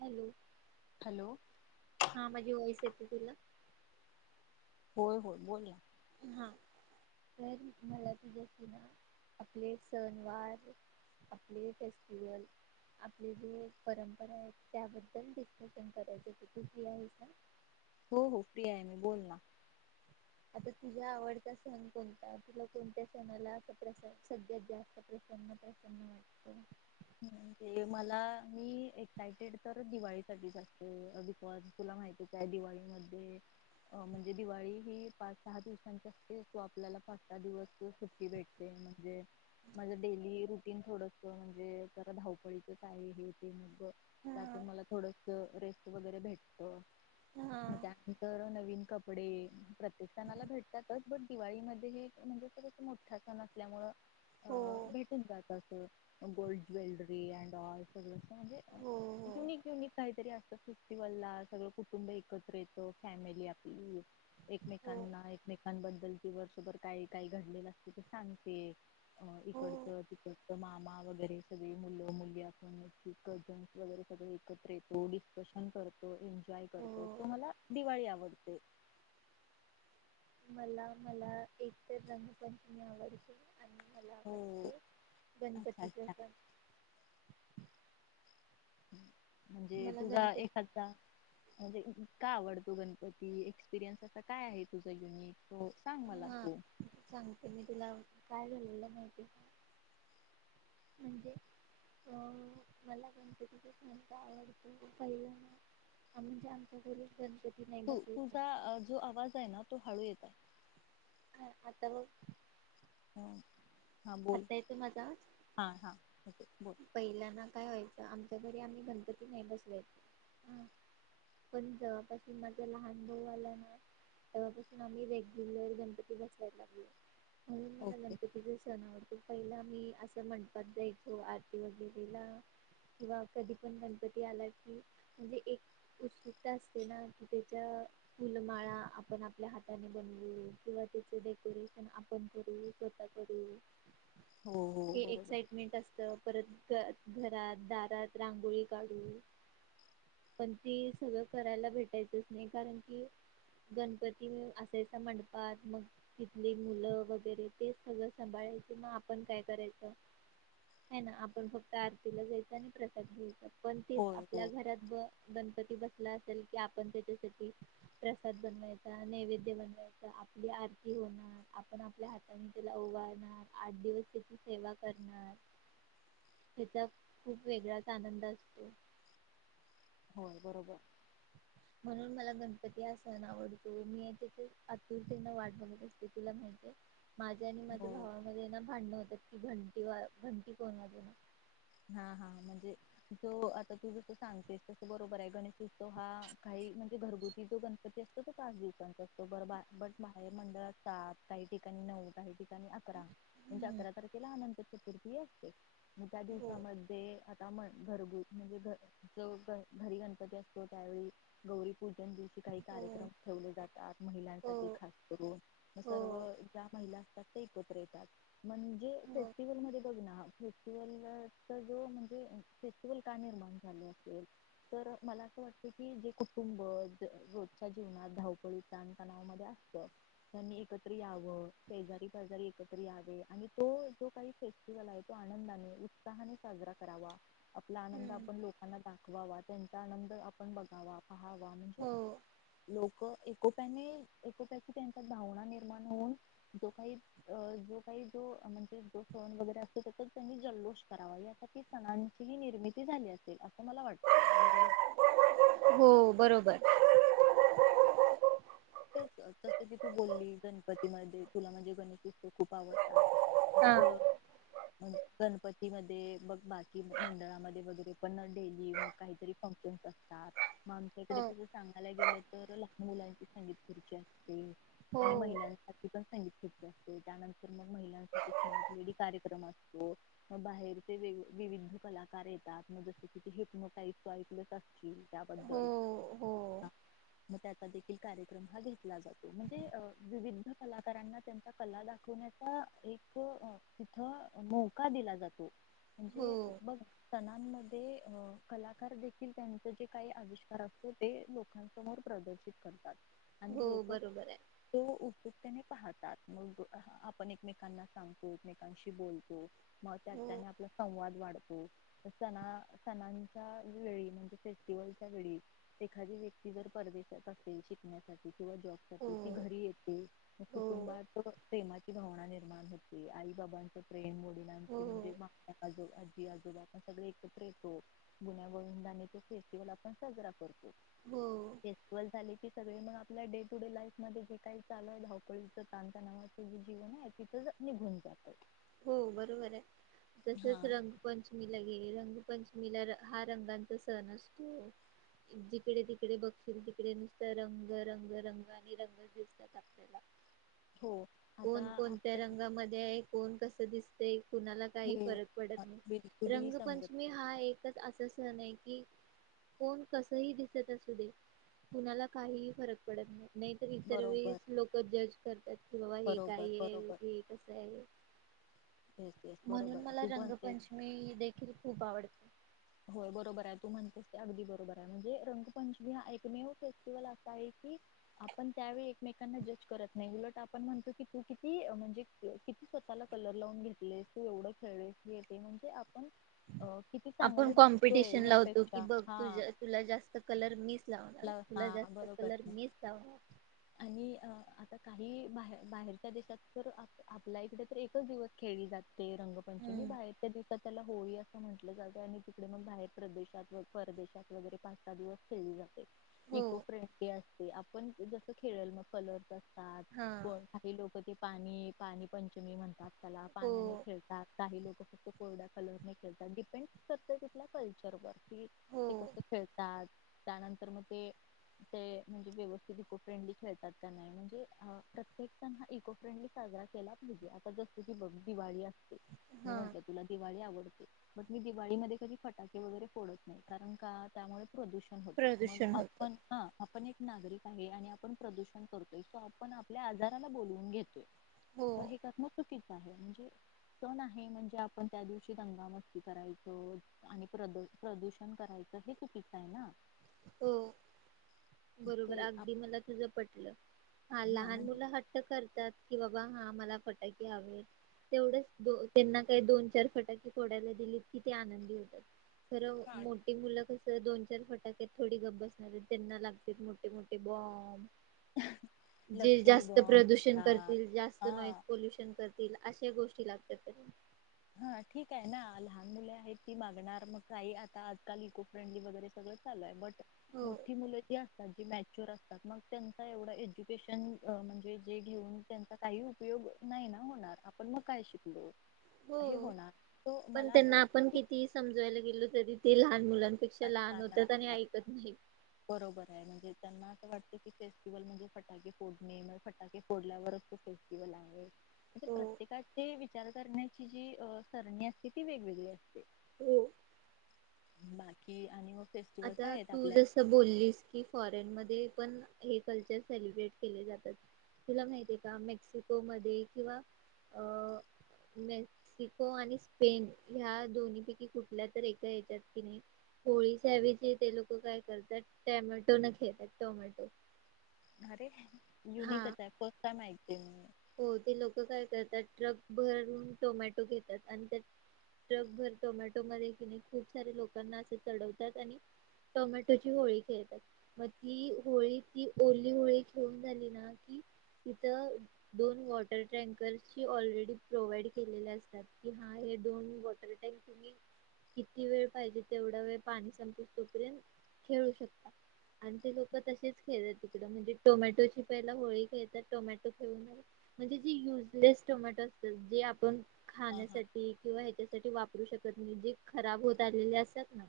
Hello hello. हां माझी voice येत केलं होय-होय बोल ना. हां, तर मला तुज्याशी ना आपले सणवार, आपले फेस्टिवल, आपले जे परंपरा आहेत त्याबद्दल डिस्कशन करायच ते तू फ्री आहेस ना. हो-हो फ्री आहे मी बोल ना. आता तुझा आवडता सण कोणता? तुला कोणत्या सणाला प्र असं सगळ्यात जास्त प्रसन्न प्रसन्न वाटतं? ते मला मी एक्सायटेड तर दिवाळी साठीच असते. बिकॉज तुला माहितीच आय दिवाळीमध्ये अं म्हणजे दिवाळी ही पाच-सहा दिवसांची असते, तो आपल्याला पाच-सहा दिवस सुट्टी भेटते. म्हणजे माझं डेली रुटीन थोडस म्हणजे जरा धावपळीतच आहे हे ते म्हणजे हा त्यातून मला थोडं ते रेस्ट वगैरे भेटतं. हा मजाक कर नई नवीन कपडे, प्रत्येक सणाला भेटतातच पण दिवाळीमध्ये हे म्हणजे मोठा सण असल्यामुळं हो अ भेटून जातात. अं अन् गोल्ड ज्वेलरी अँन्ड ऑलं सगळं म्हणजे अ हो युनिक-युनिक काहीतरी अस् फेस्टिवला सगळं कुटुंब एकत्र येतो फॅमिली आपली. हो एकमेकांना एकमेकांबद्दल वर्षभर काय-काय घडलेलं असते ते सांगते हो हो इकडचं तिकडचं मामा वगैरे सगळं मुलं-मुलगी असून कजन्स वगैरे सगळं एकत्र येतो डिस्कशन करतो, इन जॉय करतो, तो हो मला दिवाळी आवड इत्ते मला-मला एकतर रंगपंचमी आवडते आणि मला हो. आवडते अच्छा गणपतीचे अच्छा सण हम्म म्हणजे मला तुझा गणपती एखादा म्हणजे का आवडतो गणपती एक्सपिरियन्स असा काय आहे तुझा युनिक? हो सांग मला हा तू सांगते मी तुला काय झालेलं माहिती का म्हणजे अ मला गणपतीचा सण का आवडतो पहिला म्हणजे आमच्या घरी गणपती नाही तु बसायचा तुझा जो आवाज आहे ना तो हाळू ये अ आता बघ हा बोल आता येतो माझा आवाज हा हा ओके बोल. पहिल्याना काय व्हायचं? आमच्या घरी आम्ही गणपती नाही बसवायचे, हा पण जेव्हापासून माझा लहान भाऊ आला ना तेव्हापासून आम्ही रेग्युलर गणपती बसयला लागलो आणि मला ओके गणपतीचे स जनावरती पहिला मी असं म्हणतात जायचो आरती वगैरेला किंवा कधी पण गणपती आला की म्हणजे एक उत्सुकता असते ना की त्याच्या फुलमाळा आपण आपल्या हाताने बनवू किंवा त्याचे डेकोरेशन आपण करू स्वतः करू हो हो हे बरोबर. एक्साइटमेंट असतं परत ग घरात दारात रांगोळी काढू पण ते सगळं करायला भेटायचंच नाही कारण कि गणपती असायचा मंडपात मग तिथली मुलं वगैरे ते सगळं सांभाळाय किंवा आपण काय करायचं है ना आपण फक्त आरतीला जायचं आणि प्रसाद घ्यायचा पण तेच होय आपल्या होय घरात ब गण पती बसला असेल की आपण त्याच्यासाठी प्रसाद बनवायचा, नैवेद्य बनवायचा, आपली आरती होणार आपण आपल्या हाताने त्याला ओवाळणार आठ दिवस त्याची सेवा करणार त्याचा खूप वेगळाच आनंद असतो. होय बरोबर म्हणून मला गणपती हा सण आवडतो मी एकतर अतुरतेने वाट बघत असते तुला माहिती आहे. माझ्या आणि हो. माझ्या भावामध्ये ना भांडणं होतं की घंटी व घंटी कोण वाजवणार हा हा म्हणजे जो आता तू जसं सांगतेस तस बरोबर आहे गणेश ती तो हा काही म्ह घरगुती जो गणपती असतो तो पाच दिवसांचा असतो, बरं बाहे बट बाहेर मंडळात सात, काही ठिकाणी नऊ, काही ठिकाणी अकरा म्हणजे हम्म. अकरा तारखेला आनंद चतुर्थी असते त्या हो दिवशी ते आता म्हण घरगु म्हणजे घ जो घरी गणपती असतो त्यावेळी गौरीपूजन दिव ची काही हो कार्यक्रम ठेवले जातात हो महिलांसाठी खास करून म सर्व हो ज्या महिला ते एकञ येतात. म्हणजे हो फेस्टिवल मध्ये बघ ना. [unintelligible] ज म्हणजे फेस्टिवल का निर्माण झाले असेल तर मला असं वाटत की जे कुटुंब रोजच्या जीवनात धावपळी तान तणावामध्ये असत त्यांनी एकत्र यावं शेजारी पाजारी एकत्र यावे आणि तो जो काही फेस्टिवल आहे तो आनंदाने णे साजरा करावा. आपला आनंद हम्म आपण लोकांना दाख वा वा त्यांचा आनंद आपण बघावा. हा वा म्हणजे हो लोक. क एकोप्याने, एकोप्याची त्यांच्यात भावना निर्माण होऊन जो काही जो काही जो म्हणजे जो सण वगैरे असतो त्याच्यात त्यांनी जल्लोष करावा यासाठी सणांची ही निर्मिती झाली असेल असं मला वाटतं बरोबर. हो बरोबर. तेच तसं की तू बोलली गणपतीमध्ये तुला म्हणजे गणेश उत्सव खूप आवडतात. हा अग! मग गणपती मध्ये बग बाकी मंडळामध्ये वगैरे पण डेली मग काहीतरी फंक्शनस असतात मग आमच्याकडे अ तस सांगायला गेलं तर लहान मुलांची संगीत खुर्ची असती हो आणि महिलांसाठी. पण संगीत खुर्चीअसते त्यानंतर मग महिलांसाठी स्मार्ट लेडी कार्यक्रम असतो, मग बाहेरचे वेग विविध कलाकार येतात, मग जस कि हिप्नोटाइज तू ऐकलच असशील. हो त्याबद्दल! हो हा मग त्या आता देखील. कार्यक्रम हा घेतला जातो म्हणजे विविध कलाकारांना त्यांचा कला दाखवण्याचा एक तिथ मौका दिला जातो हो म्हणजे बघ. सणांमध्ये अ कलाकार देखील त्यांचं जे काही आविष्कार असते ते लोकांसमोर प्रदर्शित करतात. आणि हो लोक बरोबर आहे तो उपयुक्तेने पाहतात म आपण एकमेकांना सांगतो एकमेकांशी बोलतो. मग त्या हो त्याने आपला संवाद वाढतो. सणा सणांच्या वेळी म्हणजे फेस्टिवलच्या वेळी एखादी व्यक्ती जर परदेशात असेल. [unintelligible] किंवा जॉब हो साठी ती घरी येते. हो कुटुंबात प्रेमाची भावना निर्माण होती आई बाबांच प्रेम. हो [unintelligible] आजो आजी आजोबा आपण सगळे एकत्र येतो गुन्या गोविंदान तो फेस्टिवल आपण साजरा करतो. हो फेस्टिवल झाली. सगळे मग आपल्या डे टू डे लाईफ मध्ये जे काही चालय धावपळीच तांणतनावाचं जे जीवन आहे तिथं निघून जात. हो बरोबर आहे हा. तसच रंगपंचमी ला गेल रंग. पंचमीला हा रंगांचा सण असतो जिकडे तिकडे बघशील तिकडे नुसत रंग रंग रंग आणि रंग दिसतात आपल्याला. हो आता कोण कोणत्या आपल्या रंगामध्ये आहे. कोण कसं दिसतय कुणाला काही हे फरक पडत नाही बिलकुलही समजत रंगपंचमी नाही. हा एकच अस नाही की कोण कसही दिसत असू दे कुणाला काहीही फरक पडत नाही. नाहीतर इतर बरोबर वेळेस लोक जज करत्यात कि बाबा हे बरोबर कायये बरोबर हे कसंय येस येस म्हणून बरोबर मला तू म्हणतेस रंगपंचमी हि देखील खूप आवड होय बरोबर आहे तू म्हणतेस अगदी बरोबर आहे म्हणजे रंगपंचमी हा एकमेव फेस्टिवल असा आहे की आपण त्यावेळी एकमेकांना जज करत नाही, उलट आपण म्हणतो कि तू किती म्हणजे किती स्वतःला कलर लावून घेतलेस, तू एवढ खेळलेस येत म्हणजे आपण अ किती आपण चांगलं दिसतोय कॉम्पिटिशन लावतो की यापेक्षा बघ हा तु तुला जास्त कलर मिचं लावणार ला- हा तुला जास्त बरोबर कलर मिचं लावणार आणि अ, आता काही बाहेर बाहेरच्या देशात तर आपल्या इकडे तर एकच दिवस खेळली जाते. ते रंगपंचमी हम्म बाहेर च्या देशात त्याला होळी असं म्हंटलं जात. आणि तिकडे मग बाहेर प्रदेशात व परदेशात वगैरे पाच सहा दिवस खेळली जात हो इको फ्रेंडली आपण जस खेळेल मग कलर दात हा काही लोक ते पाणी पाणी पंचमी म्हणतात. त्याला हो पाण्याने खेळतात काही लोक फक्त कोरड्या कलरने खेळतात. डिपेंड फक्त तिथल्या कल्चर वर कि हो ते कस खेळतात, त्यानंतर मग ते म्हणजे व्यवस्थित इको फ्रेंडली खेळतात का नाही त्यांना म्हणजे प्रत्येक जण हा इको फ्रेंडली साजरा केला पाहिजे आता जस की बघ दिवाळी मी हा म्हंटलं तुला दिवाळी आवड पण मी दिवाळीमध्ये कधी फटाके वगैरे फोडत नाही कारण का त्यामुळे प्रदूषण होत मग प्रदूषण होतं. आपण ह आपण एक नागरिक आहे आणि आपण प्रदूषण करतोय सो आपण आपल्या आजाराला बोलवून घेतोय. हो तर हे करण चुकीचं म्हणजे सण आहे म्हणजे आपण त्या दिवशी दंगामस्ती करायचो आणि प्र प्रदूषण करायचं हे चुकीच आहे ना हो ते बरोबर अगदी मला तुज पटल. हा आप- लहान म्हणजे मुलं हट्ट करतात. कि बाबा हा मला फटाके हवे तेवढंच त्यांना काही दोन चार फटाके फोडायला दिलीत कि ते आनंदी होतात. खर हा मोठी मुल कस दोन चार फटाक्यात थोडी गप बसणारेत त्यांना लाग मोठे मोठे बॉम्ब जे लक्ष्मी जास्त बॉम्ब प्रदूषण म्हणतात करतील, जास्त नॉईज हा पोल्युशन करतील. अशा गोष्टी लागतात. हा ठीक आहे ना लहान मुले आहेत ती मागणार मग काही आता आजकाल इको फ्रेंडली वगैरे सगळं चालू आहे बट हो मोठी मुलं जी असतात जी मॅ शोर असातात मग त्यांचा एवढ एज्युकेशन म्हणजे जे घेऊन त्यांचा काही उपयोग नाही ना होणार आपण मग काय शिकलो हे हो होणार तो पण मला असं त्यांना आपण किती समजवायला गेलो तरी ते लहान मुला बरोबर आहे म्हणजे त्यांना वाटत की फेस्टिवल म्हणजे फटाके फोडणे, फटाके फोडल्यावरच तो फेस्टिव्हल आहे. म्हणजे हो प्रत्येकाची विचार करण्या जी सरणी असते ती वेगवेगळी असते. हो बाकी आणि मग फेस्टिवल आता काय आहेत तू आपल्या जस बोललीस की फॉरेन मध्ये हे कल्चर सेलब्रेट केले जातात तुला माहिते का मेक्सिको मध्ये किंवा अ मेक्सिको आणि स्पेन ह्या दोन्ही पैकी कुठल्या तर एका याच्यात कि नाही होळी त्यावेळी ते ते लोक काय करतात टॅमॅटो न खेळतात टोमॅटो अरे हा युनिकच आहे फर्स्ट टाइम ऐकलं. [inaudible] हो ते लोक काय करतात ट्रक भरून टोमॅटो घेतात आणि त्या ट्रक भर टोमॅटो मध्ये कि खूप सारे लोकांना अस चढवतात आणि टोमॅटोची होळी खेळतात मग ती होळी ती ओली होळी घेऊन झाली ना कि तिथ दोन वॉटर टँकरची ऑलरेडी प्रोव्हाइड केलेले असतात कि हा हे दोन वॉटर टँक तुम्ही किती वेळ पाहिजे तेवढा वेळ पाणी संपूस तोपर्यंत खेळू शकता आणि ते लोक तसेच खेळतात तकड म्हणजे टोमॅटोची पहिला होळी खेळतात टोमॅटो म्हणजे जे युजलेस टोमॅटो असतात जे आपण हा हा खाण्यासाठी किंवा हेच्या जे वापरू शकत नाही जे खराब होत आलेले असतात ना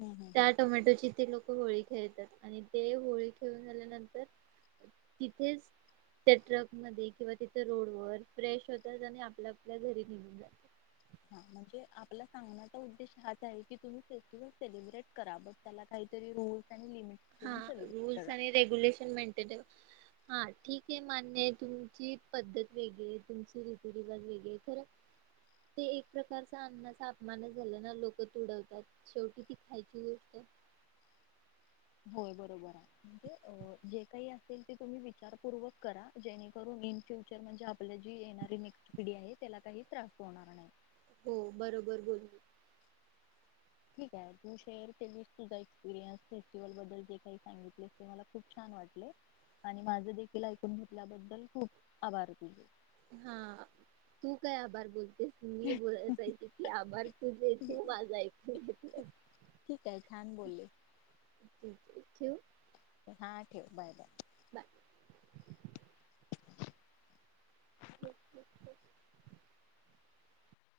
हम्म हम्म हम्म त्या टोमॅटोची ती लोक होळी खेळतात आणि ते होळी खेळून झाल्यानंतर तिथेच त्या ट्रक मध्ये किंवा तिथे रोड वर फ्रेश होतात आणि आपल्या आपल्या घरी निघून जातात. हा म्हणजे आपला सांगण्याचा उद्देश हाच आहे की तुम्ही फेस्टिवल सेलिब्रेट करा ब त्याला काहीतरी रुल हा रूल्स आणि रेग्युलेशन मेंटेन हा ठीक आहे मान्य आहे तुमची पद्धत वेगळी आहे तुमची रीतीरिवाज वेगळे खरं ते एक प्रकारचा अन्नाचा अपमानच झालं ना लोक त तूडवतात शेवटी ती खायची गोष्टय. होय बरोबर आहे म्हणजे जे काही असेल ते तुम्ही विचारपूर्वक करा जेणेकरून इन फ्युचर म्हणजे आपली जी येणारी नेक्स्ट पिढी आहे त्याला काही त्रास होणार नाही. हो बरोबर बोलली ठीक आहे तू शेअर केलीस तुझा एक्सपीरीयन्स फस्टिवल बद्दल जे काही सांगितले ते मला खूप छान वाटले आणि माझ देखील ऐकून घेतल्याबद्दल खूप आभार तुझे. हा तू काय आभार बोलतेस मी बोलातते की आभार तुझे तू माझा ऐक घेतलस ठीक आहे छान बोलले ठीके ठेऊ हा ठेव बाय बाय बाय [inaudible]